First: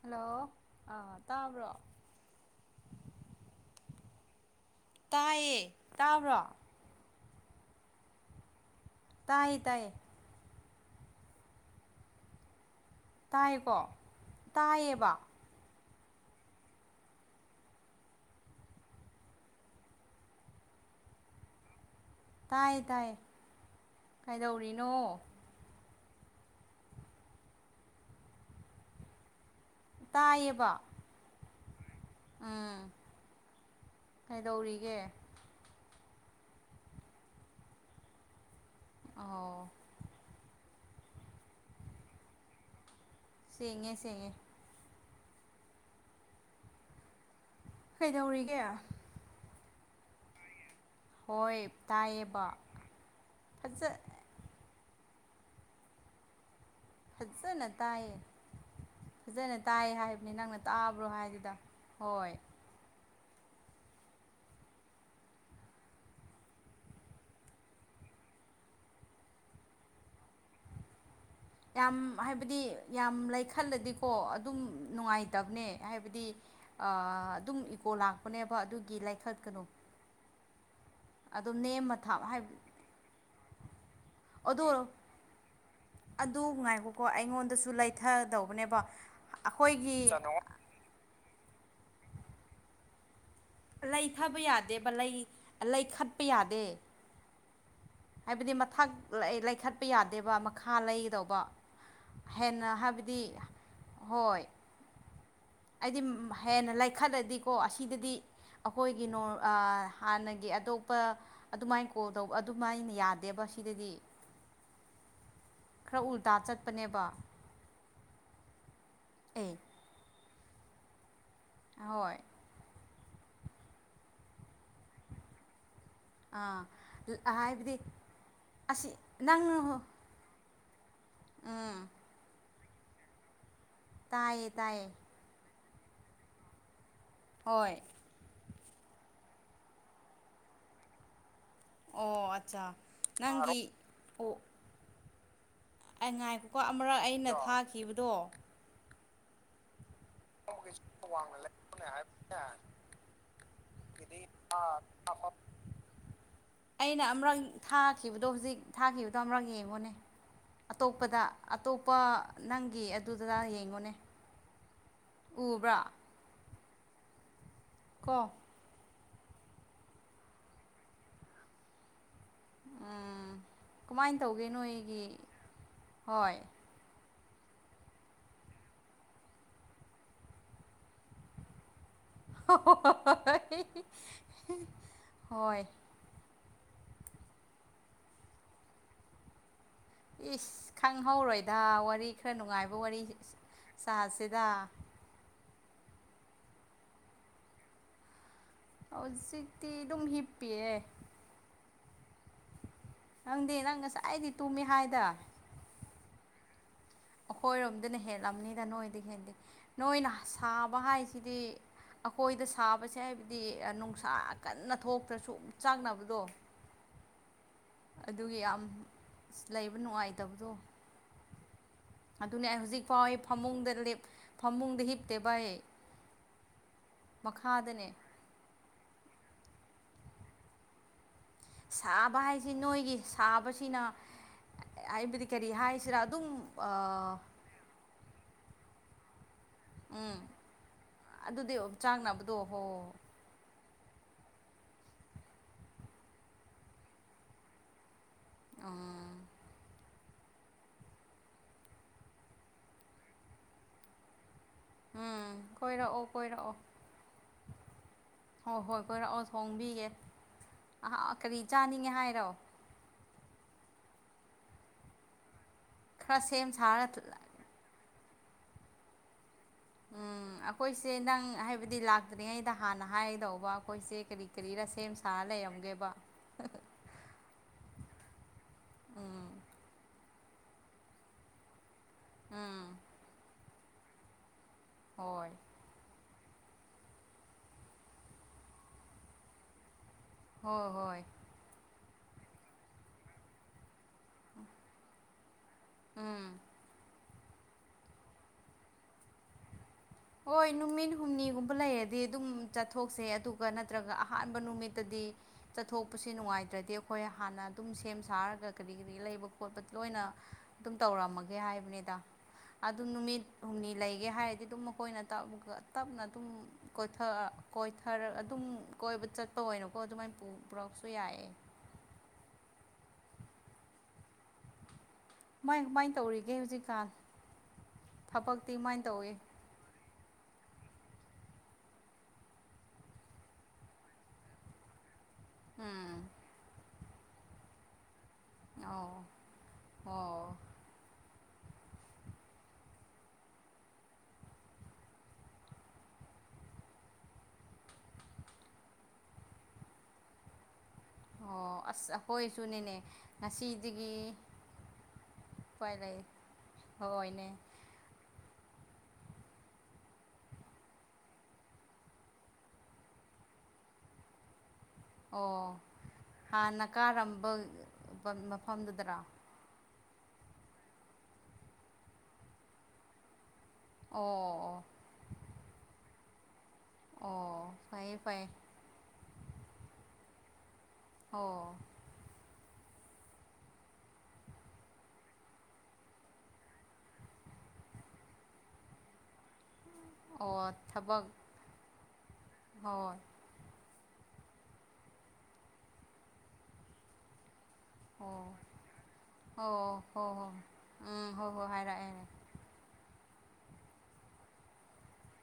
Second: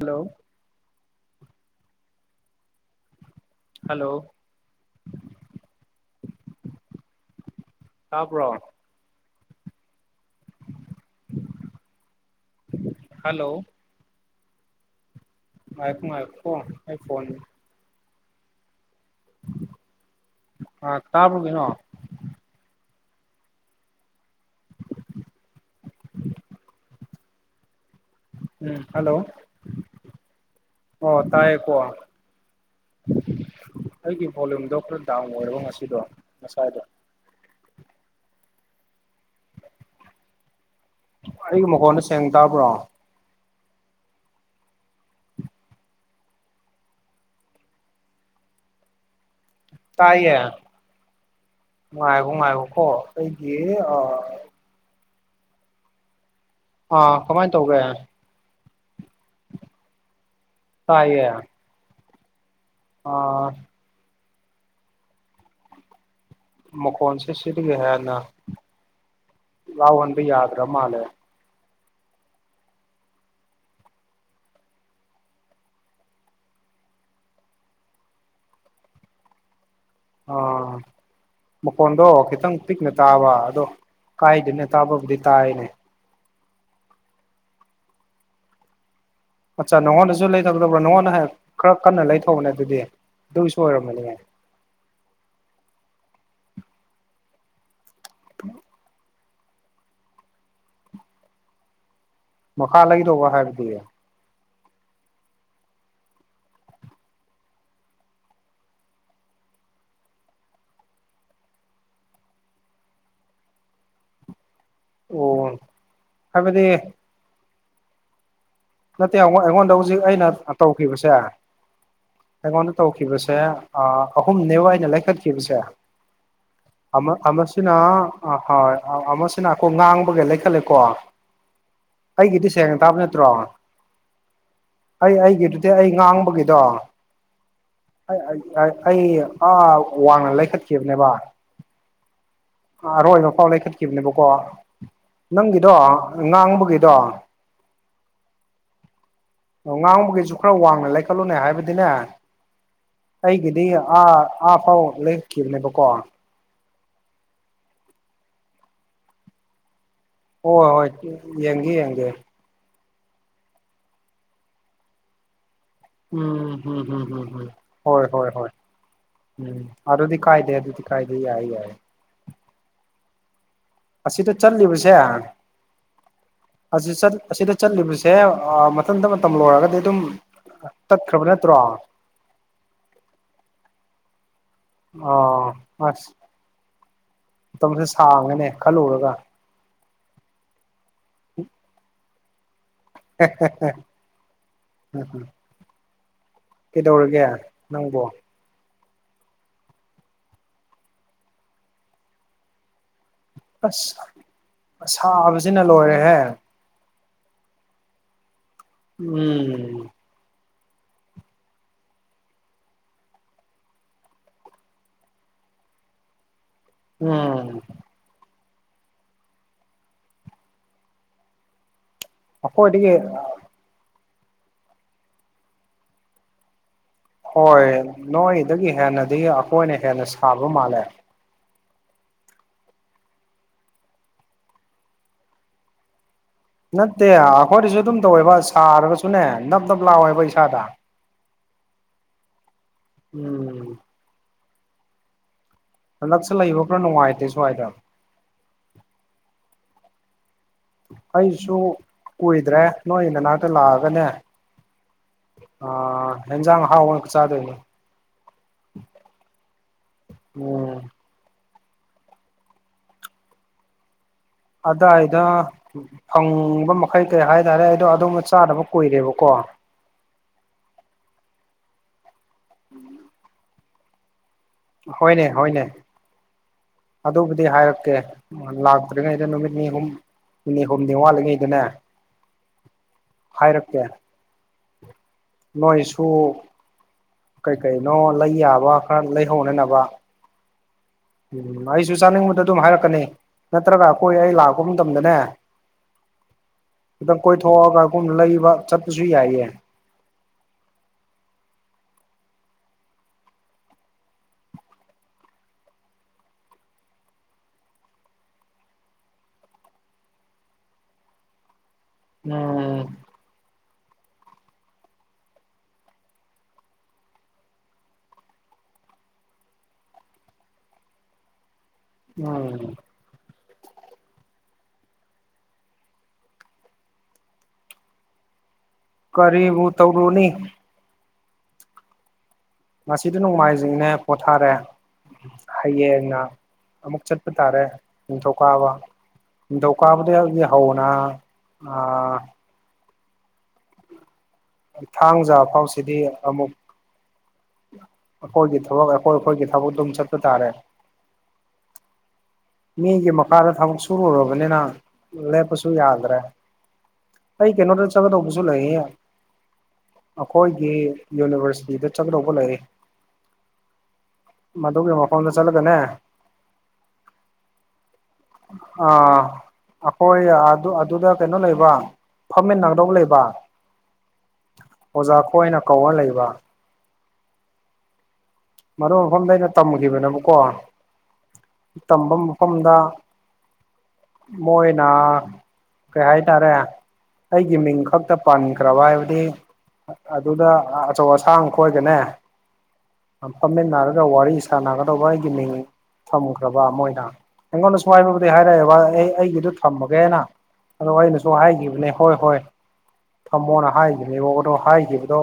hello ꯑꯥ ꯇꯥꯕ꯭ꯔꯣ hello ꯇꯥꯏꯌꯦ ꯇꯥꯕ꯭ꯔꯣ ꯇꯥꯕ꯭ꯔꯣ ꯇꯥꯏꯌꯦ ꯇꯥꯏꯌꯦ ꯍꯜꯂꯣ ꯇꯥꯏꯌ‌ꯦꯀꯣ ꯇꯥꯏꯌꯦꯕ ꯉꯥꯏꯈ‌ꯣ ꯉꯥꯏꯈ‌ꯣ ꯑꯩ ꯐꯣꯟ ꯑ ꯇꯥꯕ꯭ꯔ‌ꯣ ꯀꯩꯅꯣ ꯇꯥꯏ ꯇꯥꯏ ꯀꯩꯗꯧꯔꯤꯅꯣ ꯎꯝ ꯍꯜꯂꯣ ꯇꯥꯏꯌꯦꯕ ꯑꯣ ꯇꯥꯏꯌꯦꯀꯣ ꯎꯝ ꯑꯩꯒꯤ ꯚ‌ꯣꯂꯨꯝꯗ‌ꯣ ꯈꯔ ꯀꯩꯗꯧꯔꯤꯒꯦ ꯗꯥꯎꯟ ꯑꯣꯏꯔꯕ ꯉꯁꯤꯗꯣ ꯉꯁꯥꯏꯗꯣ ꯑꯧ ꯑꯩꯒꯤ ꯃꯈꯣꯟꯗ‌ꯣ ꯁꯦꯡꯅ ꯇꯥꯕ꯭ꯔꯣ ꯁꯦꯡꯉꯦ ꯁꯦꯡꯉꯦ ꯀꯩꯗꯧꯔꯤꯒꯦ ꯇꯥꯏꯌꯦ ꯍꯣꯏ ꯉꯥꯏꯈ‌ꯣ ꯇꯥꯏꯌꯦꯕ ꯉꯥꯏꯈ‌ꯣꯀꯣ ꯑꯩꯒꯤ ꯐꯖ ꯑꯥ ꯑꯥ ꯀꯃꯥꯏ ꯐꯖꯅ ꯇꯧꯒꯦ ꯇꯥꯏꯌ‌ꯦ ꯐꯖꯅ ꯇꯥꯏ ꯍꯥꯏꯕꯅꯤ ꯅꯪꯅ ꯇꯥꯕ꯭ꯔꯣ ꯇꯥꯏꯌꯦ ꯍꯥꯏꯗꯨꯗ ꯍꯣꯏ ꯑꯥ ꯃꯈꯣꯟꯁꯦ ꯁꯤꯗꯒꯤ ꯍꯦꯟꯅ ꯂꯥꯎꯍꯟꯕ ꯌꯥꯗ꯭ꯔꯥ ꯃꯥꯜꯂꯦ ꯌꯥꯝ ꯍꯥꯏꯕꯗꯤ ꯌꯥꯝ ꯂꯩꯈꯠꯂꯗꯤꯀꯣ ꯑꯗꯨꯝ ꯅꯨꯡꯉꯥꯏꯇꯕꯅꯦ ꯍꯥꯏꯕꯗꯤ ꯑꯥ ꯑꯗꯨꯝ ꯏꯀꯣ ꯂꯥꯛꯄꯅꯦꯕ ꯑꯗꯨꯒꯤ ꯂꯩꯈꯠ ꯀꯅꯣ ꯑꯥ ꯅꯦꯝꯃ ꯃꯈ‌ꯣꯟꯗꯣ ꯊꯥꯕ ꯍꯥꯏꯕ ꯈꯤꯇꯪ ꯄꯤꯛꯅ ꯇꯥꯕ ꯑꯗꯣ ꯑꯗꯣ ꯀꯥꯏꯗ‌ꯦꯅ‌ꯦ‌ ꯇꯥꯕꯕꯨꯗꯤ ꯇꯥꯏꯅꯦ ꯑꯗꯨ ꯉꯥꯏꯈꯣꯀꯣ ꯑꯩꯉꯣꯟꯗꯁꯨ ꯂꯩꯊꯗꯧꯕꯅꯦꯕ ꯑꯠꯆꯥꯥ ꯑꯩꯈꯣꯏꯒꯤ ꯅꯉꯣꯟꯗꯁꯨ ꯂꯩꯊꯒꯗꯧꯕ꯭ꯔꯥ ꯅꯪꯉꯣꯟꯗ ꯍꯥꯟꯅ ꯈꯔ ꯀꯟꯅ ꯂꯩꯊꯧꯅꯦ ꯑꯗꯨꯗꯤ ꯑꯗꯨꯒꯤꯁꯨ ꯑꯣꯏꯔꯝꯃꯅꯤꯉ ꯂꯩꯊꯕ ꯌꯥꯗꯦꯕ ꯂꯩ ꯂꯩꯈꯠꯄ ꯌꯥꯗꯦ ꯍꯥꯏꯕꯗꯤ ꯃꯊꯛ ꯂꯩ ꯂꯩꯈꯠꯄ ꯌꯥꯗꯦꯕ ꯃꯈꯥ ꯂꯩꯒꯗꯧꯕ ꯍꯦꯟꯅ ꯃꯈꯥ ꯍꯥꯏꯕꯗꯤ ꯂꯩꯗꯧꯕ ꯍꯣꯏ ꯑꯩꯗꯤ ꯍꯦꯟꯅ ꯂꯩꯥꯈꯠꯂꯗꯤꯀꯣ ꯑꯁꯤꯗꯗꯤ ꯑꯩꯈꯣꯏꯒꯤ ꯅ‌ꯣ ꯑꯥ ꯍꯥꯟꯅꯒꯤ ꯑꯇꯣꯞꯄ ꯑꯗꯨꯃꯥꯏꯅ ꯀꯣꯜ ꯇꯧꯕ ꯑꯗꯨꯃꯥꯏꯅ ꯌꯥꯗꯦꯕ ꯁꯤꯗꯗꯤ ꯑꯣ ꯈꯔ ꯎꯜꯇꯥ ꯍꯥꯏꯕꯗꯤ ꯆꯠꯄꯅꯦꯕ ꯅꯠꯇꯦ ꯑꯩꯉ‌ꯣꯟ ꯑꯦ ꯑꯩꯉꯣꯟꯗ ꯍꯧꯖꯤꯛ ꯑꯩꯅ ꯑ ꯇꯧꯈꯤꯕꯁꯦ ꯍꯣꯏ ꯑꯩꯉꯣꯟꯗ ꯇꯧꯈꯤꯕꯁꯦ ꯑ ꯑꯍꯨꯝꯅꯦꯕ ꯑꯩꯅ ꯂꯩꯈꯠꯈꯤꯕꯁꯦ ꯑꯥ ꯑꯃ ꯑꯃꯁꯤꯅ ꯍꯥꯏꯕꯗꯤ ꯑ ꯍꯣꯏ ꯑꯁꯤ ꯑꯃꯁꯤꯅ ꯑꯩꯈꯣꯏ ꯉꯥꯡꯕꯒꯤ ꯂꯩꯈꯠꯂꯦꯀꯣ ꯑꯥ ꯑꯩꯒꯤꯗꯤ ꯁꯦꯡꯅ ꯇꯥꯕ ꯅꯠꯇ꯭ꯔꯣ ꯇꯥꯏꯌꯦ ꯇꯥꯏꯌꯦ ꯑꯩ ꯑꯩꯒꯤꯗꯨꯗꯤ ꯑꯩ ꯉꯥꯡꯕꯒꯤꯗꯣ ꯍꯣꯏ ꯑꯩ ꯑꯥ ꯋꯥꯡꯅ ꯂꯩꯈꯠꯈꯤꯕꯅꯦꯕ ꯑꯣ ꯑꯠꯆꯥ ꯑꯔꯣꯏꯕꯐꯥꯎ ꯅꯪꯒꯤ ꯂꯩꯈꯠꯈꯤꯕꯅꯦꯕꯀꯣ ꯑꯣ ꯅꯪꯒꯤꯗꯣ ꯑꯩ ꯉꯥꯏꯈꯣꯀꯣ ꯉꯥꯡꯕꯒꯤꯗꯣ ꯑꯃꯨꯔꯛ ꯑꯩꯅ ꯊꯥꯈꯤꯕꯗꯣ ꯑꯣ ꯉꯥꯡꯕꯒꯤꯁꯨ ꯈꯔ ꯋꯥꯡꯅ ꯂꯩꯈꯠꯂꯨꯅꯦ ꯍꯥꯏꯕꯗꯤꯅꯦ ꯑꯩꯒꯤꯗꯤ ꯑꯥ ꯑꯥ ꯐꯥꯎ ꯂꯦꯞꯈꯤꯕꯅꯦꯕꯀꯣ ꯑꯩꯅ ꯑꯃꯔꯛ ꯊꯥꯈꯤꯕꯗꯣ ꯍꯧꯖꯤꯛ ꯊꯥꯈꯤꯕꯗꯣ ꯑꯃꯔꯛ ꯌꯦꯡꯉꯣꯅꯦ ꯍꯣꯏ ꯍꯣꯏ ꯑꯇꯣꯞꯄꯗ ꯌꯦꯡꯒꯦ ꯑꯇꯣꯞꯄ ꯌꯦꯡꯒꯦ ꯅꯪꯒꯤ ꯑꯗꯨꯗꯨꯗ ꯌꯦꯡꯉꯣꯅꯦ ꯎꯕ꯭ꯔꯥ ꯎꯝ ꯎꯝ ꯎꯝ ꯎꯝ ꯎꯝ ꯍꯣꯢ ꯍꯣꯢ ꯀꯣ ꯍꯣꯢ ꯎꯝ ꯑꯗꯨꯗꯤ ꯀꯥꯢꯗꯦ ꯑꯗꯨꯗꯤ ꯀꯥꯢꯗꯦ ꯌꯥꯢ ꯌꯥꯢꯌꯦ ꯎꯝ ꯀꯃꯥꯢꯢ ꯑꯁꯤꯗ ꯇꯧꯒꯦ ꯆꯠꯂꯤꯕꯁꯦ ꯅꯣꯢꯒꯤ ꯍꯣꯢ ꯑꯁꯤ ꯆꯠ ꯑꯁꯤꯗ ꯆꯠꯂꯤꯕꯁꯦ ꯑ ꯃꯊꯟꯇ ꯃꯇꯝ ꯂꯣꯢꯔꯒꯗꯤ ꯑꯗꯨꯝ ꯇꯠꯈ꯭ꯔꯕ ꯅꯠꯇ꯭ꯔꯣ [unintelligible] ꯑꯣ ꯍꯣꯏ ꯑꯁ ꯃꯇꯝꯖꯦ ꯁꯥꯡꯉꯅꯦ ꯈꯜꯂꯨꯔꯒ ꯏꯁ ꯈꯪꯍꯧꯔꯣꯢꯗ ꯋꯥꯔꯤ ꯈꯔ ꯅꯨꯡꯉꯥꯢꯕ ꯋꯥꯔꯤ ꯁꯥꯁꯤꯗ ꯍꯦꯍꯦꯍꯦ ꯀꯩꯗꯧꯔꯒꯦ ꯅꯪꯕꯣ ꯍꯧꯖꯤꯛꯇꯤ ꯑꯗꯨꯝ ꯍꯤꯞꯄꯤꯌꯦ ꯅꯪꯗꯦ ꯅꯪ ꯉꯁꯥꯢꯗꯩ ꯇꯨꯝꯃꯦ ꯍꯥꯢꯗ ꯁꯤꯅ ꯂꯣꯢꯔꯦꯍꯦ ꯑꯩꯈꯣꯢꯔꯣꯝꯗꯅ ꯍꯦꯜꯂꯝꯅꯤꯗ ꯅꯣꯢꯗꯤ ꯍꯦꯟꯗꯦ ꯎꯝ ꯅꯣꯢꯅ ꯁꯥꯕ ꯍꯥꯢꯁꯤꯗꯤ ꯑꯩꯈꯣꯢꯗ ꯁꯥꯕꯁꯦ ꯍꯥꯢꯕꯗꯤ ꯅꯨꯡꯁꯥ ꯀꯟꯅ ꯊꯣꯛꯇ꯭ꯔꯁꯨ ꯆꯥꯛꯅꯕꯗꯣ ꯎꯝ ꯑꯗꯨꯒꯤ ꯌꯥꯝ ꯂꯩꯕ ꯅꯨꯡꯉꯥꯢꯇꯕꯗꯣ ꯑꯗꯨꯅꯦ ꯑꯩ ꯍꯧꯖꯤꯛ ꯑꯩꯈꯣꯏꯗꯒꯤ ꯐꯥꯎ ꯑꯩ ꯐꯃꯨꯡꯗ ꯂꯦꯞ ꯐꯃꯨꯡꯗ ꯍꯤꯞꯇꯦꯕ ꯑꯩ ꯍꯣꯢ ꯃꯈꯥꯗꯅꯦ ꯅꯣꯢꯗꯒꯤ ꯍꯦꯟꯅꯗꯤ ꯑꯈꯣꯢꯅ ꯍꯦꯟꯅ ꯁꯥꯕ ꯃꯥꯜꯂꯦ ꯁꯥꯕ ꯍꯥꯢꯁꯤ ꯅꯣꯢꯒꯤ ꯁꯥꯕꯁꯤꯅ ꯑꯥꯢꯕꯗꯤ ꯀꯔꯤ ꯍꯥꯢꯁꯤꯔꯥ ꯑꯗꯨꯝ ꯅꯠꯇꯦ ꯑꯈꯣꯢꯗꯁꯨ ꯑꯗꯨꯝ ꯇꯧꯋꯦꯕ ꯁꯥꯔꯒꯁꯨꯅꯦ ꯅꯞ ꯅꯞ ꯎꯝ ꯂꯥꯎꯋꯦꯕ ꯏꯁꯥꯗ ꯑꯗꯨꯗꯤ ꯑꯣꯝꯆꯥꯡꯅꯕꯗꯣ ꯍꯣ ꯎꯝ ꯍꯟꯗꯛꯁꯦ ꯂꯩꯕ ꯈꯔꯥ ꯅꯨꯡꯉꯥꯢꯇꯦ ꯁ꯭ꯋꯥꯢꯗ ꯑ ꯑꯩꯁꯨ ꯀꯨꯢꯗ꯭ꯔꯦ ꯅꯣꯢ ꯅꯅꯥꯛꯇ ꯂꯥꯛꯑꯒꯅꯦ ꯎꯝ ꯑ ꯀꯣꯏꯔꯛꯑꯣ ꯍꯦꯟꯖꯥꯡ ꯑꯍꯥꯥꯎꯕ ꯆꯥꯗꯨꯢꯅꯤ ꯍꯣꯢ ꯍꯣꯢ ꯀꯣꯢꯔꯛꯑꯣ ꯊꯣꯡꯕꯤꯒꯦ ꯎꯝ ꯑꯥꯑ ꯀꯔꯤ ꯆꯥꯅꯤꯡꯉꯦ ꯍꯥꯢꯔꯣ ꯑꯗꯥꯢꯗ ꯈꯔ ꯁꯦꯝ ꯐꯪꯕ ꯁꯥꯔꯒ ꯃꯈꯩ ꯀꯩ ꯍꯥꯢꯇꯥꯔꯦ ꯑꯩꯗꯣ ꯑꯗꯨꯝꯕ ꯆꯥꯗꯕ ꯀꯨꯢꯔꯦꯕꯀꯣ ꯎꯝ ꯈꯣꯢꯁꯦ ꯅꯪ ꯍꯥꯢꯕꯗꯤ ꯂꯥꯛꯇ꯭ꯔꯤꯉꯩꯗ ꯍꯥꯟꯅ ꯍꯥꯢꯒꯗꯧꯕ ꯑꯈꯣꯢꯁꯦ ꯀꯔꯤ ꯀ꯭ꯔꯤꯔꯁꯦꯝ ꯁꯥ ꯍꯣꯏꯅꯦ ꯍꯣꯏꯅꯦ ꯂꯩꯔꯝꯒꯦꯕ ꯑꯗꯨꯕꯨꯗꯤ ꯍꯥꯢꯔꯛꯀꯦ ꯂꯥꯛꯇ꯭ꯔꯤꯉꯩꯗ ꯎꯝ ꯅꯨꯃꯤꯠ ꯅꯤ ꯍꯨꯝ ꯅꯤꯅꯤ ꯍꯨꯝꯅꯤ ꯋꯥꯠꯂꯤꯉꯩꯗꯅꯦ ꯎꯝ ꯍꯥꯢꯔꯛꯇꯦ ꯍꯣꯢ ꯅꯣꯢꯁꯨ ꯀꯩ ꯀꯩꯅꯣ ꯂꯩ ꯌꯥꯕ ꯈꯔ ꯂꯩꯍꯧꯅꯅꯕ ꯍꯣꯢ ꯍꯣꯢ ꯎꯝ ꯑꯩꯁꯨ ꯆꯥꯅꯤꯡꯕꯗ ꯑꯗꯨꯝ ꯍꯥꯢꯔꯛꯀꯅꯤ ꯅꯠꯇ꯭ꯔꯒ ꯑꯩꯈꯣꯢ ꯑꯩ ꯂꯥꯛꯄ ꯃꯇꯝꯗꯅꯦ ꯎꯝ ꯈꯤꯇꯪ ꯀꯣꯢꯊꯣꯛꯑꯒ ꯒꯨꯝ ꯂꯩꯕ ꯆꯠꯄꯁꯨ ꯌꯥꯢꯌꯦ ꯍꯣꯏ ꯅꯨꯃꯤꯠ ꯍꯨꯝꯅꯤꯒꯨꯝꯕ ꯂꯩꯔꯗꯤ ꯑꯗꯨꯝ ꯆꯠꯊꯣꯛꯁꯦ ꯑꯗꯨꯒ ꯅꯠꯇ꯭ꯔꯒ ꯑꯍꯥꯟꯕ ꯅꯨꯃꯤꯠꯇꯗꯤ ꯆꯠꯊꯣꯛꯄꯁꯦ ꯅꯨꯡꯉꯥꯏꯇ꯭ꯔꯗꯤ ꯑꯩꯈꯣꯏ ꯍꯥꯟꯅ ꯑꯗꯨꯝ ꯁꯦꯝ ꯁꯥꯔꯒ ꯀꯔꯤ ꯀꯔꯤ ꯂꯩꯕ ꯈꯣꯠꯄ ꯂꯣꯏꯅ ꯑꯗꯨꯝ ꯇꯧꯔꯝꯃꯒꯦ ꯍꯥꯏꯕꯅꯤꯗ ꯑꯗꯨ ꯎꯝ ꯅꯨꯃꯤꯠ ꯍꯨꯝꯅꯤ ꯂꯩ ꯍꯥꯏꯔꯗꯤ ꯑꯗꯨꯝ ꯃꯈꯣꯏꯅ ꯇꯄꯒ ꯇꯞꯅ ꯑꯗꯨꯝ ꯀꯣꯏꯊ ꯀꯣꯏꯊꯔ ꯑꯗꯨꯝ ꯀꯣꯏꯕ ꯆꯠꯄ ꯑꯣꯏꯅꯀꯣ ꯑꯗꯨꯃꯥꯏꯅ ꯄꯨ ꯄꯨꯔꯛꯁꯨ ꯌꯥꯏꯑ ꯎꯝ ꯥ ꯍꯨꯃꯥꯏꯅ ꯍꯨꯃꯥꯏꯅ ꯇꯧꯔꯤꯒꯦ ꯍꯧꯖꯤꯛꯀꯥꯟ ꯊꯕꯛꯇꯤ ꯍꯨꯃꯥꯏ ꯇꯧꯋꯤ ꯀꯔꯤꯕꯨ ꯇꯧꯔꯨꯅꯤ ꯃꯁꯤꯗ ꯅꯣꯡꯃꯥꯏꯖꯤꯡꯅꯦ ꯄꯣꯊꯥꯔꯦ ꯎꯝ ꯍꯩꯌꯦꯅ ꯑꯃꯨꯛ ꯆꯠꯄ ꯇꯥꯔꯦ ꯅꯤꯡꯊꯧꯀꯥꯕ ꯑꯣ ꯅꯤꯡꯊꯧꯀꯥꯕꯗ ꯑꯣ ꯍꯧꯗꯤ ꯍꯧꯅ ꯑꯥ ꯊꯥꯡꯖꯥ ꯐꯥꯎꯁꯤꯗꯤ ꯑꯃꯨꯛ ꯑꯩꯈꯣꯏꯒꯤ ꯊꯕꯛ ꯑꯩꯈꯣꯏ ꯑꯩꯈꯣꯏꯒꯤ ꯊꯕꯛ ꯑꯗꯨꯝ ꯆꯠꯄ ꯇꯥꯔꯦ ꯑꯣ ꯑꯁꯁꯥ ꯍꯣꯏ ꯁꯨꯅꯤꯅꯦ ꯃꯤꯒꯤ ꯃꯈꯥꯗ ꯊꯕꯛ ꯉꯁꯤꯗꯒꯤ ꯁꯨꯔꯨꯔꯕꯅꯤꯅ ꯈ꯭ꯋꯥꯏ ꯂꯦꯞꯄꯁꯨ ꯂꯩ ꯍꯣꯏꯅꯦ ꯆꯠꯒꯗꯧꯕ ꯇꯧꯕꯁꯨ ꯂꯩꯌꯦꯦ ꯑꯩꯈꯣꯏꯒꯤ ꯌꯨꯅꯤꯚꯔꯁꯤꯇꯤꯗ ꯆꯠꯀꯗꯧꯕ ꯂꯩ ꯃꯗꯨꯒꯤ ꯃꯐꯝꯗ ꯑꯣ ꯆꯠꯂꯒꯅꯦ ꯍꯥꯟꯅ ꯀꯥꯔꯝꯕ ꯃꯐꯝꯗꯨꯗꯔꯥ ꯑꯥ ꯑꯩꯈꯣꯏ ꯑꯗꯨ ꯑꯗꯨꯗ ꯀꯩꯅꯣ ꯂꯩꯕ ꯐꯝꯃꯤꯟ ꯅꯥꯒꯗꯧ ꯂꯩꯕ ꯑꯣ ꯑꯣ ꯑꯣꯖꯥ ꯈꯣꯏꯅ ꯀꯧꯔ ꯂꯩꯕ ꯑꯣ ꯐꯩꯌꯦ ꯐꯩꯌꯦ ꯃꯔꯨ ꯃꯐꯝꯗ ꯑꯩꯅ ꯇꯝꯈꯤꯕꯅꯦꯕꯀꯣ ꯑꯣ ꯇꯝꯕ ꯃꯐꯝꯗ ꯃꯣꯣꯏꯅꯥ ꯀꯩ ꯍꯥꯏꯇꯥꯔꯦ ꯑꯩꯒꯤ ꯃꯤꯡ ꯈꯛꯇ ꯄꯟꯈ꯭ꯔꯕ ꯍꯥꯏꯕꯗꯤ ꯑꯗꯨꯗ ꯑꯣ ꯊꯕꯛ ꯑꯆꯧ ꯑꯁꯥꯡ ꯈꯣꯏꯒꯅꯦ ꯍꯣꯏ ꯐꯝꯃꯤꯟꯅꯔꯒ ꯋꯥꯔꯤ ꯁꯥꯟꯅꯒꯗꯧꯕ ꯑꯩꯒꯤ ꯃꯤꯡ ꯊꯝꯈ꯭ꯔꯕ ꯃꯣꯏꯅ ꯑꯩꯉꯣꯟꯗꯁꯨ ꯍꯥꯏꯕꯕꯨꯗꯤ ꯑꯣ ꯍꯥꯏꯔꯛꯑꯦꯕ ꯑꯩ ꯑꯩꯒꯤꯗꯨ ꯑꯣ ꯍꯣ ꯊꯝꯃꯒꯦꯅ ꯍꯣ ꯑꯗꯣ ꯎꯝ ꯑꯩꯅꯁꯨ ꯍꯣꯏ ꯍꯣꯏ ꯍꯥꯏꯈꯤꯕꯅꯦ ꯍꯥꯏꯔꯛꯑꯦ ꯍꯣꯏ ꯍꯣꯏ ꯊꯝꯃꯣꯅ ꯍꯥꯏꯈꯤꯕꯅꯦꯕ ꯑꯗꯣ ꯍꯥꯏꯈꯤꯕꯗꯣ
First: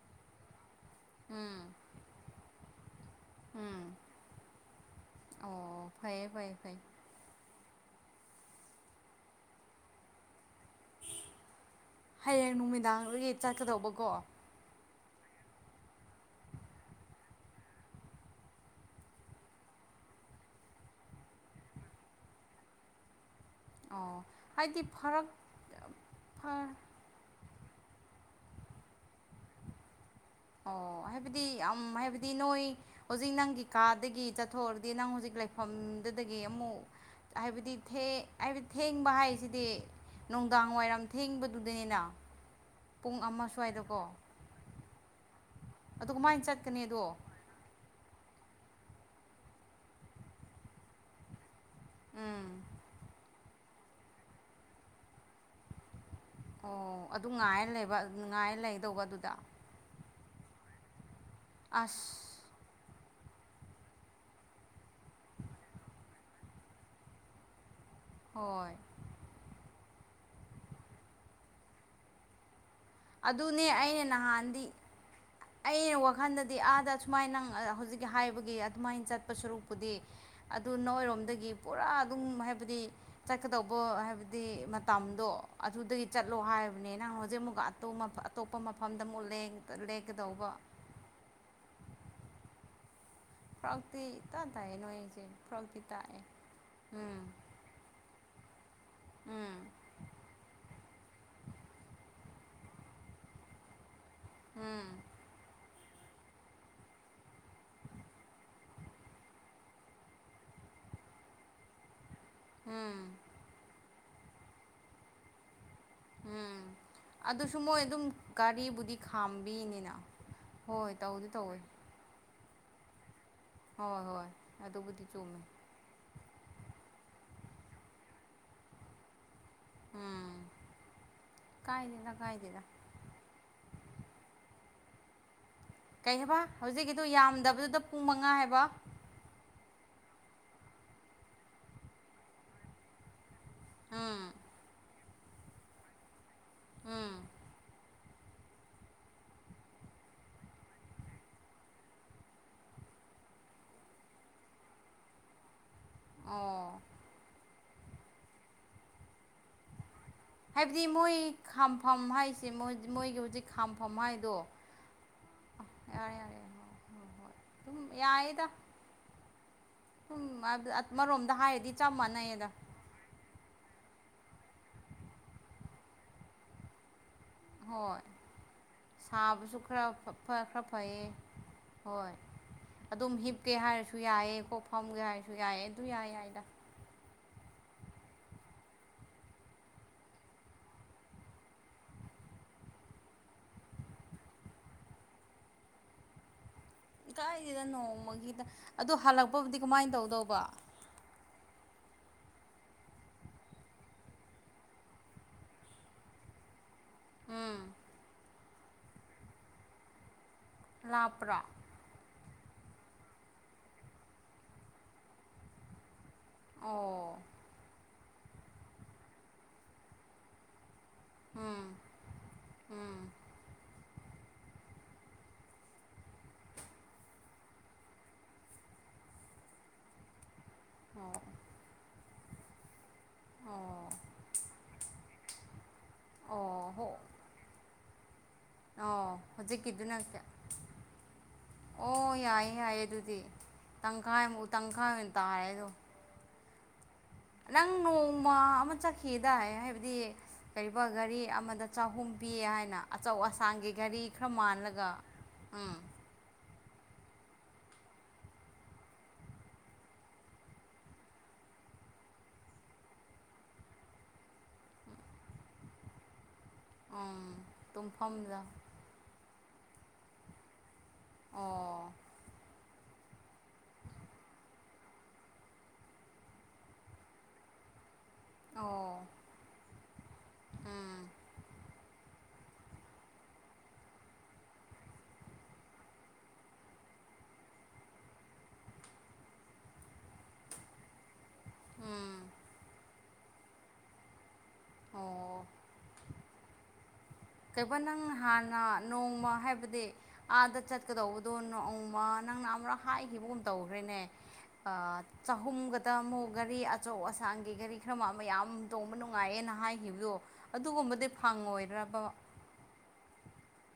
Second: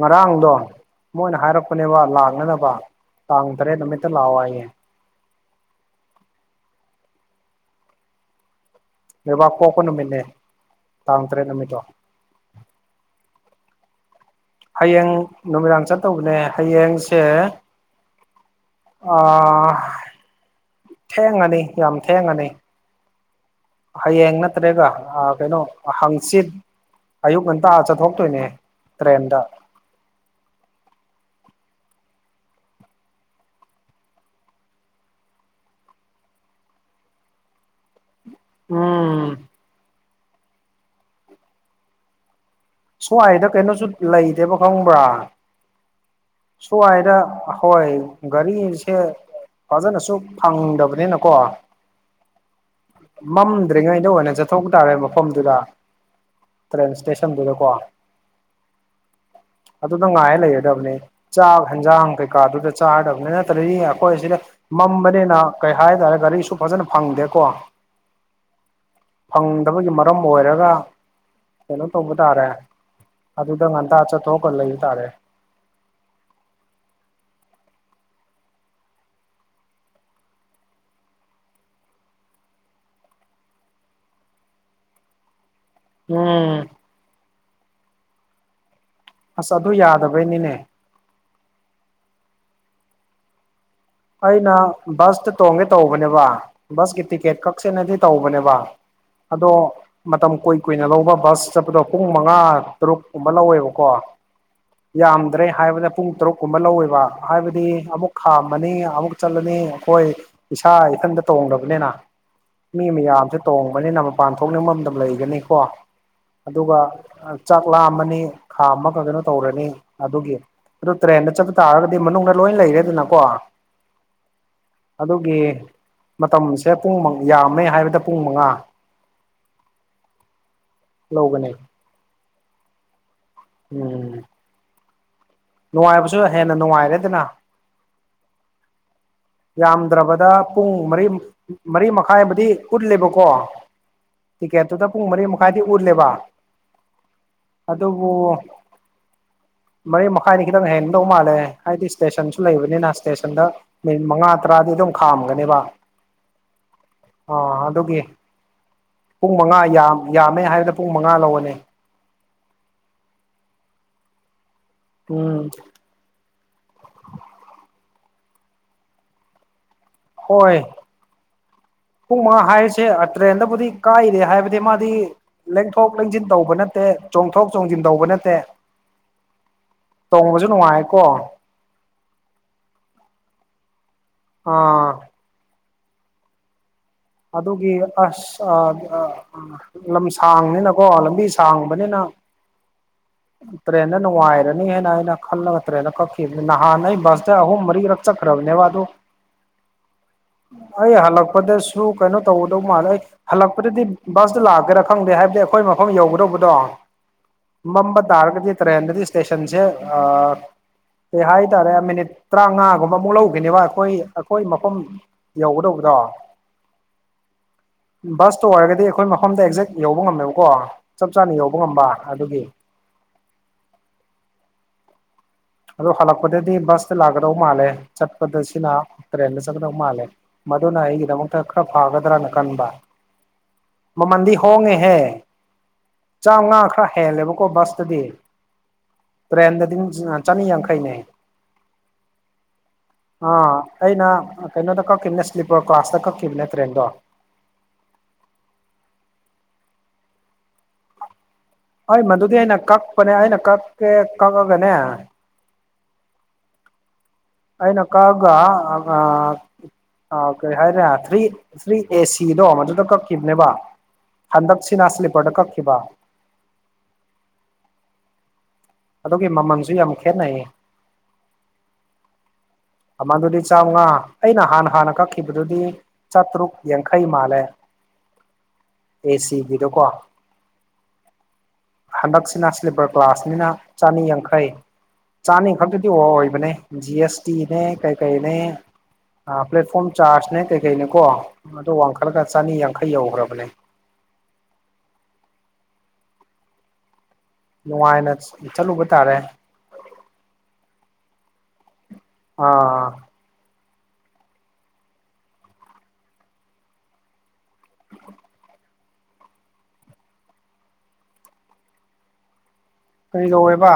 ꯉꯔꯥꯡꯗꯣ ꯎꯝ ꯄ ꯂꯥꯛꯅꯅꯕ ꯇꯥꯡ ꯇꯔꯦꯠ ꯎꯝ ꯅꯨꯃꯤꯠꯇ ꯂꯥꯛꯑꯣ ꯍꯥꯏꯌꯦꯦ ꯑꯣ ꯐꯩꯌꯦ ꯐꯩꯌꯦ ꯐꯩ ꯂꯩꯣꯏꯕꯥꯛ ꯄ‌ꯣꯛꯄ ꯅꯨꯃꯤꯠꯅꯦ ꯇꯥꯡ ꯇꯔꯦꯠ ꯅꯨꯃꯤꯠꯇꯣ ꯍꯌꯦꯡ ꯅꯨꯃꯤꯗꯥꯡꯗꯒꯤ ꯆꯠꯀꯗꯧꯕꯀꯣ ꯍꯌꯦꯡ ꯅꯨꯃꯤꯗꯥꯡ ꯆꯠꯇꯧꯕꯅꯦ ꯍꯌꯦꯡꯁꯦ ꯑ ꯊꯦꯡꯉꯅꯤ ꯌꯥꯝ ꯊꯦꯡꯉꯅꯤ ꯑꯣ ꯍꯌꯦꯡ ꯍꯥꯏꯗꯤ ꯅꯠꯇ꯭ꯔꯦꯒ ꯑ ꯐꯔꯛ ꯀꯩꯅꯣ ꯍꯪꯆꯤꯠ ꯑꯌꯨꯛ ꯉꯟꯇꯥ ꯑꯥ ꯆꯠꯊꯣꯛꯇꯣꯏꯅꯦ ꯇ꯭ꯔꯦꯟꯗ ꯑꯣ ꯍꯥꯏꯕꯗꯤ ꯌꯥꯝ ꯍꯥꯏꯕꯗꯤ ꯅꯣꯏ ꯍꯧꯖꯤꯛ ꯅꯪꯒꯤ ꯀꯥꯗꯒꯤ ꯆꯠꯊꯣꯛꯔꯗꯤ ꯅꯪ ꯍꯧꯖꯤꯛ ꯂꯩꯐꯝꯗꯨꯗꯒꯤ ꯑꯃꯨꯛ ꯍꯥꯏꯕꯗꯤ ꯊ‌ꯦ ꯍꯥꯏꯕꯗꯤ ꯊꯦꯡꯕ ꯎꯝ ꯍꯥꯏꯁꯤꯗꯤ ꯅꯨꯡꯗꯥꯡꯋꯥꯏꯔꯝ ꯊꯦꯡꯕꯗꯨꯗꯅꯤꯅ ꯄꯨꯡ ꯑꯃ ꯁ꯭ꯋꯥꯏꯗ ꯀꯩꯅꯣꯁꯨ ꯁ꯭ꯋꯥꯏꯗꯀꯣ ꯂꯩꯗꯦꯕ ꯈꯪꯕ꯭ꯔꯥ ꯑꯗꯨ ꯀꯃꯥꯏꯅ ꯆꯠꯀꯅꯤ ꯑꯗꯣ ꯁ꯭ꯨꯋꯥꯏꯗ ꯑꯍꯣꯏ ꯒꯥꯔꯤꯁꯦ ꯐꯖꯅꯁꯨ ꯐꯪꯗꯕꯅꯤꯅꯀꯣ ꯎꯝ ꯃꯝꯗ꯭ꯔꯤꯉꯩꯗ ꯑꯣꯏꯅ ꯆꯠꯊꯣꯛ ꯇꯥꯔꯦ ꯃꯐꯝꯗꯨꯗ ꯑꯣ ꯇ꯭ꯔꯦꯟ ꯑꯗꯨ ꯉꯥꯏꯔ ꯏꯁꯇꯦꯁꯟꯗꯨꯗꯀꯣ ꯂꯩꯕ ꯉꯥꯏꯔ ꯂꯩꯗꯧꯕ ꯑꯗꯨꯗ ꯑꯗꯨ ꯅꯪ ꯉꯥꯏ ꯂꯩꯒꯗꯕꯅꯤ ꯆꯥꯛ ꯑꯁ ꯍꯤꯟꯖꯥꯡ ꯀꯩꯀꯥꯗꯨꯗ ꯆꯥꯗꯕꯅꯤ ꯅꯠꯇ꯭ꯔꯗꯤ ꯑꯩꯈꯣꯏ ꯁꯤꯗ ꯃꯝꯕꯅꯤꯅ ꯀꯩ ꯍꯥꯏꯇꯥꯔꯦ ꯒꯥꯔꯤꯁꯨ ꯐꯖꯅ ꯐꯪꯗꯦꯀꯣ ꯍꯣꯏ ꯐꯪꯗꯕꯒꯤ ꯃꯔꯝ ꯑꯣꯏꯔꯒ ꯀꯩꯅꯣ ꯇꯧꯕ ꯇꯥꯔꯦ ꯑꯗꯨꯅꯦ ꯑꯗꯨꯗ ꯉꯟꯇꯥ ꯑꯩꯅ ꯆꯠꯊꯣꯛꯑꯒ ꯅꯍꯥꯟꯗꯤ ꯂꯩꯕ ꯇꯥꯔꯦ ꯑꯩꯅ ꯋꯥꯈꯜꯗꯗꯤ ꯑꯥꯗ ꯁꯨꯃꯥꯏꯅ ꯅꯪ ꯍꯧꯖꯤꯛꯀꯤ ꯍꯥꯏꯕꯒꯤ ꯑꯗꯨꯃꯥꯏꯅ ꯆꯠꯄ ꯁꯔꯨꯛꯄꯨꯗꯤ ꯑꯗꯨ ꯅꯣꯏꯔꯣꯝꯗꯒꯤ ꯄꯨꯔꯥ ꯑꯗꯨꯝ ꯍꯥꯏꯕꯗꯤ ꯆꯠꯀꯗꯧꯕꯣ ꯍꯥꯏꯕꯗꯤ ꯃꯇꯝꯗꯣ ꯑꯗꯨꯗꯒꯤ ꯆꯠꯂꯣ ꯎꯝ ꯍꯥꯏꯕꯅꯦ ꯅꯪ ꯍꯧꯖꯤꯛ ꯑꯃꯨꯛꯀ ꯑꯇꯨ ꯑꯇꯣꯞꯄ ꯃꯐꯝꯗ ꯑꯃꯨꯛ ꯂꯦꯛ ꯑꯁ ꯑꯗꯨ ꯂꯦꯛꯀꯗꯧꯕ ꯌꯥꯗꯕꯩꯅꯤꯅꯦ ꯄ꯭ꯔꯥꯛꯇꯤ ꯑꯩꯅ ꯕꯁꯇ ꯇꯣꯡꯒꯦ ꯇꯧꯕꯅꯦꯕ ꯕꯁꯀꯤ ꯎꯝ ꯇꯤꯛꯀꯦꯠ ꯀꯛꯁꯦꯅꯗꯤ ꯇꯧꯕꯅꯦꯕ ꯑꯗꯣ ꯎꯝ ꯃꯇꯝ ꯀꯨꯏ ꯀꯨꯏꯅ ꯂꯧꯕ ꯕꯁ ꯆꯠꯄꯗꯣ ꯄꯨꯡ ꯃꯉꯥ ꯇꯔꯨꯛ ꯀꯨꯝꯕ ꯂꯧꯋꯦꯕꯀꯣ ꯎꯝ ꯌꯥꯝꯗ꯭ꯔꯦ ꯍꯥꯏꯕꯗ ꯄꯨꯡ ꯇꯔꯨꯛ ꯀꯨꯝꯕ ꯂꯧꯋꯦꯕ ꯍꯥꯏꯕꯗꯤ ꯑꯃꯨꯛ ꯈꯥꯝꯃꯅꯤ ꯑꯃꯨꯛ ꯆꯠꯂꯅꯤ ꯑꯩꯈꯣꯏ ꯏꯁꯥ ꯏꯊꯟꯗ ꯇꯣꯡꯗꯕꯅꯤꯅ ꯃꯤ ꯎꯝ ꯃꯌꯥꯝꯁꯨ ꯇꯣꯡꯕꯅꯤꯅ ꯃꯄꯥꯟ ꯊꯣꯛꯅꯤꯡꯕ ꯃꯇꯝ ꯂꯩꯒꯅꯤꯀꯣ ꯎꯝ ꯑꯗꯨꯒ ꯑꯗꯨꯁꯨ ꯃꯣꯏ ꯑꯗꯨꯝ ꯆꯥꯛꯂꯥꯝꯃꯅꯤ ꯒꯥꯔꯤꯕꯨꯗꯤ ꯈꯥꯝꯃꯒ ꯀꯩꯅꯣ ꯇꯧꯔꯅꯤ ꯈꯥꯝꯕꯤꯅꯤꯅ ꯑꯗꯨꯒꯤ ꯑꯗꯨ ꯍꯣꯏ ꯇꯧꯗꯤ ꯇ꯭ꯔꯦꯟꯗ ꯇꯧꯋꯦ ꯆꯠꯄ ꯇꯥꯔꯒꯗꯤ ꯃꯅꯨꯡꯗ ꯂꯣꯏ ꯂꯩꯔꯦꯗꯅꯀꯣ ꯍꯣꯏ ꯍꯣꯏ ꯑꯗꯨꯕꯨꯗꯤ ꯑꯗꯨꯒꯤ ꯆꯨꯝꯃꯦ ꯃꯇꯝꯁꯦ ꯄꯨꯡ ꯌꯥꯝꯃꯦ ꯍꯥꯏꯕꯗ ꯄꯨꯡ ꯃꯉꯥ ꯎꯝ ꯂꯧꯒꯅꯤ ꯀꯥꯏꯗꯦꯗ ꯀꯥꯏꯗꯦꯗ ꯎꯝ ꯀꯩ ꯅꯨꯡꯉꯥꯏꯕꯁꯨ ꯍꯥꯏꯕ ꯍꯦꯟꯅ ꯍꯧꯖꯤꯛꯀꯤꯗꯨ ꯅꯨꯡꯉꯥꯏꯔꯦꯗꯅ ꯌꯥꯝꯗꯕꯗꯨꯗ ꯄꯨꯡ ꯃꯉꯥ ꯍꯥꯏꯕ ꯌꯥꯝꯗ꯭ꯔꯕꯗ ꯄꯨꯡ ꯃꯔꯤ ꯃꯔꯤ ꯃꯈꯥꯏꯕꯨꯗꯤ ꯎꯠꯂꯦꯕꯀꯣ ꯎꯝ ꯇꯤꯀꯦꯠꯇꯨꯗ ꯄꯨꯡ ꯃꯔꯤ ꯃꯈꯥꯏꯗꯤ ꯎꯠꯂꯦꯕ ꯎꯝ ꯑꯗꯨꯕꯨ ꯃꯔꯤ ꯃꯈꯥꯏꯗꯤ ꯈꯤꯇꯪ ꯍꯦꯟꯒꯗꯧ ꯃꯥꯜꯂꯦ ꯍꯥꯏꯗꯤ ꯏꯁꯇꯦꯁꯟꯁꯨ ꯂꯩꯕꯅꯤꯅ ꯏꯁꯇꯦꯁꯟꯗ ꯃꯤꯅꯤꯠ ꯃꯉꯥ ꯇꯔꯥꯗꯤ ꯑꯗꯨꯝ ꯈꯥꯝꯒꯅꯦꯕ ꯑꯣ ꯑꯥ ꯑꯗꯨꯒꯤ ꯄꯨꯡ ꯃꯉꯥ ꯌꯥꯝ ꯌꯥꯝꯃꯦ ꯍꯥꯏꯕꯗ ꯄꯨꯡ ꯃꯉꯥ ꯂꯧꯕꯅꯦ ꯐꯝ ꯍꯥꯏꯁꯦ ꯃꯣꯏ ꯃꯣꯏꯒꯤ ꯍꯧꯖꯤꯛ ꯈꯥꯝꯐꯝ ꯍꯥꯏꯗꯣ ꯎꯝ ꯌꯥꯔꯦ ꯌꯥꯔꯦ ꯍꯣꯏ ꯍꯣꯏ ꯑꯗꯨꯝ ꯌꯥꯏꯗ ꯁꯨꯝ ꯍꯣꯏ ꯑꯃꯔꯣꯝꯗ ꯍꯥꯏꯔꯗꯤ ꯆꯞ ꯃꯥꯟꯅꯩꯌꯦꯗ ꯁ ꯇ꯭ꯔꯦꯟꯗꯕꯨꯗꯤ ꯀꯥꯏꯔꯦ ꯍꯥꯏꯕꯗꯤ ꯃꯥꯗꯤ ꯂꯦꯡꯊꯣꯛ ꯂꯦꯡꯁꯤꯟ ꯇꯧꯕ ꯅꯠꯇꯦ ꯆꯣꯡꯊꯣꯛ ꯆꯣꯡꯁꯤꯟ ꯍꯣꯏ ꯇꯧꯕ ꯅꯠꯇꯦ ꯁꯥꯕꯁꯨ ꯈꯔ ꯇꯣꯡꯕꯁꯨ ꯈꯔ ꯅꯨꯡꯉꯥꯏꯀꯣ ꯐꯩꯌꯦ ꯍꯣꯏ ꯑꯗꯨꯝ ꯍꯤꯞꯀꯦ ꯍꯥꯏꯔꯁꯨ ꯌꯥꯏꯑ ꯀꯣꯛ ꯑꯥ ꯐꯝꯒꯦ ꯍꯥꯏꯔꯁꯨ ꯌꯥꯏꯑ ꯑꯗꯨ ꯌꯥꯏ ꯌꯥꯏꯗ ꯑꯗꯨꯒꯤ ꯑꯁ ꯑ ꯂꯝ ꯁꯥꯡꯕꯅꯤꯅꯀꯣ ꯂꯝꯕꯤ ꯁꯥꯡꯕꯅꯤꯅ ꯇ꯭ꯔꯦꯟꯅ ꯅꯨꯡꯉꯥꯏꯔꯅꯤ ꯍꯥꯏꯅ ꯑꯩꯅ ꯈꯜꯂꯒ ꯇ꯭ꯔꯦꯟꯅ ꯀꯛ ꯅꯍꯥꯟꯅ ꯑꯩ ꯕꯁꯇ ꯑꯍꯨꯝ ꯀꯥꯏꯗꯦꯗ ꯃꯔꯤ ꯔꯛ ꯅꯣꯡꯃꯒꯤꯗ ꯆꯀ꯭ꯔꯅꯦꯕꯥꯗꯣ ꯑꯗꯣ ꯍꯜꯂꯛꯄꯕꯨꯗꯤ ꯀꯃꯥꯏꯅ ꯇꯧꯗꯧꯕ ꯑꯩ ꯍꯜꯂꯛꯄꯗꯁꯨ ꯀꯩꯅꯣ ꯇꯧꯒꯗꯧ ꯃꯥꯜꯂꯦ ꯍꯜꯂꯛꯄꯗꯗꯤ ꯕꯁꯇ ꯂꯥꯛꯀꯦꯔꯥ ꯈꯪꯗꯦ ꯍꯥꯏꯕꯗꯤ ꯑꯩꯈꯣꯏ ꯃꯐꯝ ꯌꯧꯒꯗꯧꯕꯗꯣ ꯎꯝ ꯃꯝꯕ ꯇꯔꯒꯗꯤ ꯇ꯭ꯔꯦꯟꯗꯗꯤ ꯏꯁꯇꯦꯁꯟꯁꯦ ꯑ [inaudible] ꯂꯥꯞꯄ꯭ꯔꯥ ꯍꯥꯏꯇꯥꯔꯦ ꯃꯤꯅꯤꯠ ꯇꯔꯥꯃꯉꯥꯒꯨꯝꯕ ꯑꯃꯨꯛ ꯂꯧꯒꯅꯦꯕ ꯑꯩꯈꯣꯏ ꯑꯩꯈꯣꯏ ꯃꯐꯝ ꯌꯧꯒꯗꯧꯕꯗꯣ ꯑꯣ ꯕꯁꯇꯣ ꯑꯣꯏꯔꯒꯗꯤ ꯑꯩꯈꯣꯏ ꯃꯐꯝꯗ ꯑꯦꯛꯖꯦꯛ ꯌꯧꯕ ꯉꯝꯃꯦꯕꯀꯣ ꯆꯞ ꯆꯥꯅ ꯌꯧꯕ ꯎꯝ ꯉꯝꯕ ꯑꯗꯨꯒꯤ ꯎꯝ ꯑꯗꯣ ꯍꯜꯂꯛꯄꯗꯗꯤ ꯕꯁꯇ ꯂꯥꯛꯀꯗꯧ ꯃꯥꯜꯂꯦ ꯆꯠꯄꯗ ꯁꯤꯅ ꯇ꯭ꯔꯦꯟꯗ ꯆꯠꯀꯗꯧ ꯃꯥꯜꯂꯦ ꯃꯗꯨꯅ ꯑꯣ ꯑꯩꯒꯤꯗꯃꯛꯇ ꯈꯔ ꯐꯒꯗ꯭ꯔꯅ ꯈꯟꯕ ꯑꯣ ꯃꯥꯃꯟꯗꯤ ꯍꯣꯡꯒꯦ ꯍꯦ ꯆꯥꯃꯉꯥ ꯑꯣ ꯈꯔ ꯍꯣ ꯍꯦꯜꯂꯦꯕꯀꯣ ꯕꯁꯇꯗꯤ ꯑꯣ ꯍꯧꯖꯤꯛꯀꯤꯗꯨꯅ ꯀꯌꯥ ꯃꯤ ꯌꯥꯛꯈꯩꯅꯦ ꯌꯥꯏꯌꯦ ꯑꯗꯨꯗꯤ ꯑꯥ ꯑꯩꯅ ꯇꯪꯈꯥꯏꯃꯨꯛ ꯀꯩꯅꯣꯗ ꯇꯪꯈꯥꯏ ꯑꯣꯏꯅ ꯀꯛꯀꯤꯅꯦ ꯇꯥꯔꯦ ꯑꯗꯣ ꯁꯂꯤꯄꯣꯀꯣ ꯑꯁꯇ ꯀꯛꯈꯤꯕ ꯅꯦ ꯇ꯭ꯔꯦꯟꯗꯣ ꯅꯪ ꯅꯣꯡꯃ ꯑꯃ ꯆꯠꯈꯤꯗꯥꯏ ꯍꯥꯏꯕꯗꯤ ꯀꯔꯤꯕ ꯒꯥꯔꯤ ꯑꯃꯗ ꯑꯩ ꯆꯍꯨꯝ ꯃꯗꯨꯗꯤ ꯄꯤꯌꯦ ꯑꯩꯅ ꯍꯥꯏꯅ ꯀꯛꯄꯅꯦ ꯑꯆꯧ ꯑꯩꯅ ꯑꯁꯥꯡꯒꯤ ꯀꯛꯀꯦ ꯒꯥꯔꯤ ꯈꯔ ꯀꯛꯑꯒꯅꯦ ꯃꯥꯜꯂꯒ ꯑꯩꯅ ꯎꯝ ꯑꯩꯏꯅ ꯀꯥꯛꯑꯒ ꯑ ꯑꯥ ꯀꯔꯤ ꯍꯥꯏꯔꯦ ꯊ꯭ꯔꯤ ꯊ꯭ꯔꯤ ꯑꯦ ꯁꯤꯗꯣ ꯃꯗꯨꯗꯣ ꯀꯛꯈꯤꯕꯅꯦꯕ ꯍꯟꯗꯛꯁꯤꯅ ꯁ꯭ꯂꯤꯞꯄꯔꯗ ꯀꯛꯈꯤꯕ ꯎꯝ ꯇꯨꯡꯐꯝꯗ ꯑꯗꯨꯒꯤ ꯃꯃꯜꯁꯨ ꯌꯥꯝ ꯈꯦꯠꯅꯩꯌꯦ ꯑꯣ ꯃꯃꯥꯡꯗꯨꯗꯤ ꯆꯥꯃꯉꯥ ꯑꯩꯅ ꯍꯥꯟꯅ ꯍꯥꯟꯅ ꯀꯛꯈꯤꯕꯗꯨꯗꯤ ꯆꯇ꯭ꯔꯨꯛ ꯌꯦꯡꯈꯩ ꯃꯥꯂꯦ ꯑꯣ ꯑꯦ ꯁꯤꯀꯤꯗꯣꯀꯣ ꯎꯝ ꯍꯟꯗꯛꯁꯤꯅ ꯁ꯭ꯂꯤꯞꯄꯔ ꯒ꯭ꯂꯥꯁꯅꯤꯅ ꯆꯅꯤ ꯌꯥꯡꯈꯩ ꯆꯥꯅꯤꯡ ꯈꯛꯇꯗꯤ ꯑꯣ ꯑꯣꯏꯕꯅꯦ ꯖꯤ ꯑꯦꯁ ꯇꯤꯅꯦ ꯀꯩ ꯀꯩꯅꯦ ꯑ ꯄ꯭ꯂꯦꯠꯐꯣꯝ ꯆꯥꯔꯖꯅꯦ ꯀꯩꯀꯩꯅꯦꯀꯣ ꯑꯗꯨ ꯎꯝ ꯋꯥꯡꯈꯠꯂꯒ ꯆꯅꯤ ꯌꯥꯡꯈꯩ ꯌꯧꯈ꯭ꯔꯕꯅꯦ ꯑꯣ ꯀꯩꯕ ꯅꯪ ꯅꯨꯡꯉꯥꯏꯅ ꯍꯥꯟꯅ ꯆꯠꯂꯨꯕ ꯇꯥꯔꯦ ꯅꯣꯡꯃ ꯍꯥꯏꯕꯗꯤ ꯑꯥꯗ ꯆꯠꯀꯗꯧꯕꯗꯣ ꯅꯣꯡꯃ ꯅꯪꯅ ꯑꯃꯨꯛ ꯑꯥ ꯍꯥꯏꯈꯤꯕꯒꯨꯝ ꯇꯧꯈꯦꯅꯦ ꯑ ꯆꯍꯨꯝꯒꯗ ꯑꯃꯨꯛ ꯒꯥꯔꯤ ꯑꯆꯧ ꯑꯁꯥꯛ ꯀꯩ ꯀꯔꯤ ꯈꯔ ꯃꯥ ꯑꯃ ꯌꯥꯝ ꯇꯣꯡꯕ ꯅꯨꯡꯉꯥꯏꯑꯦꯅ ꯍꯥꯏꯈꯤꯕꯗꯣ ꯑꯗꯨꯒꯨꯝꯕꯗꯤ ꯐꯪꯉꯣꯏꯗ꯭ꯔꯕ ꯀꯔꯤ ꯀꯧꯋꯦꯕ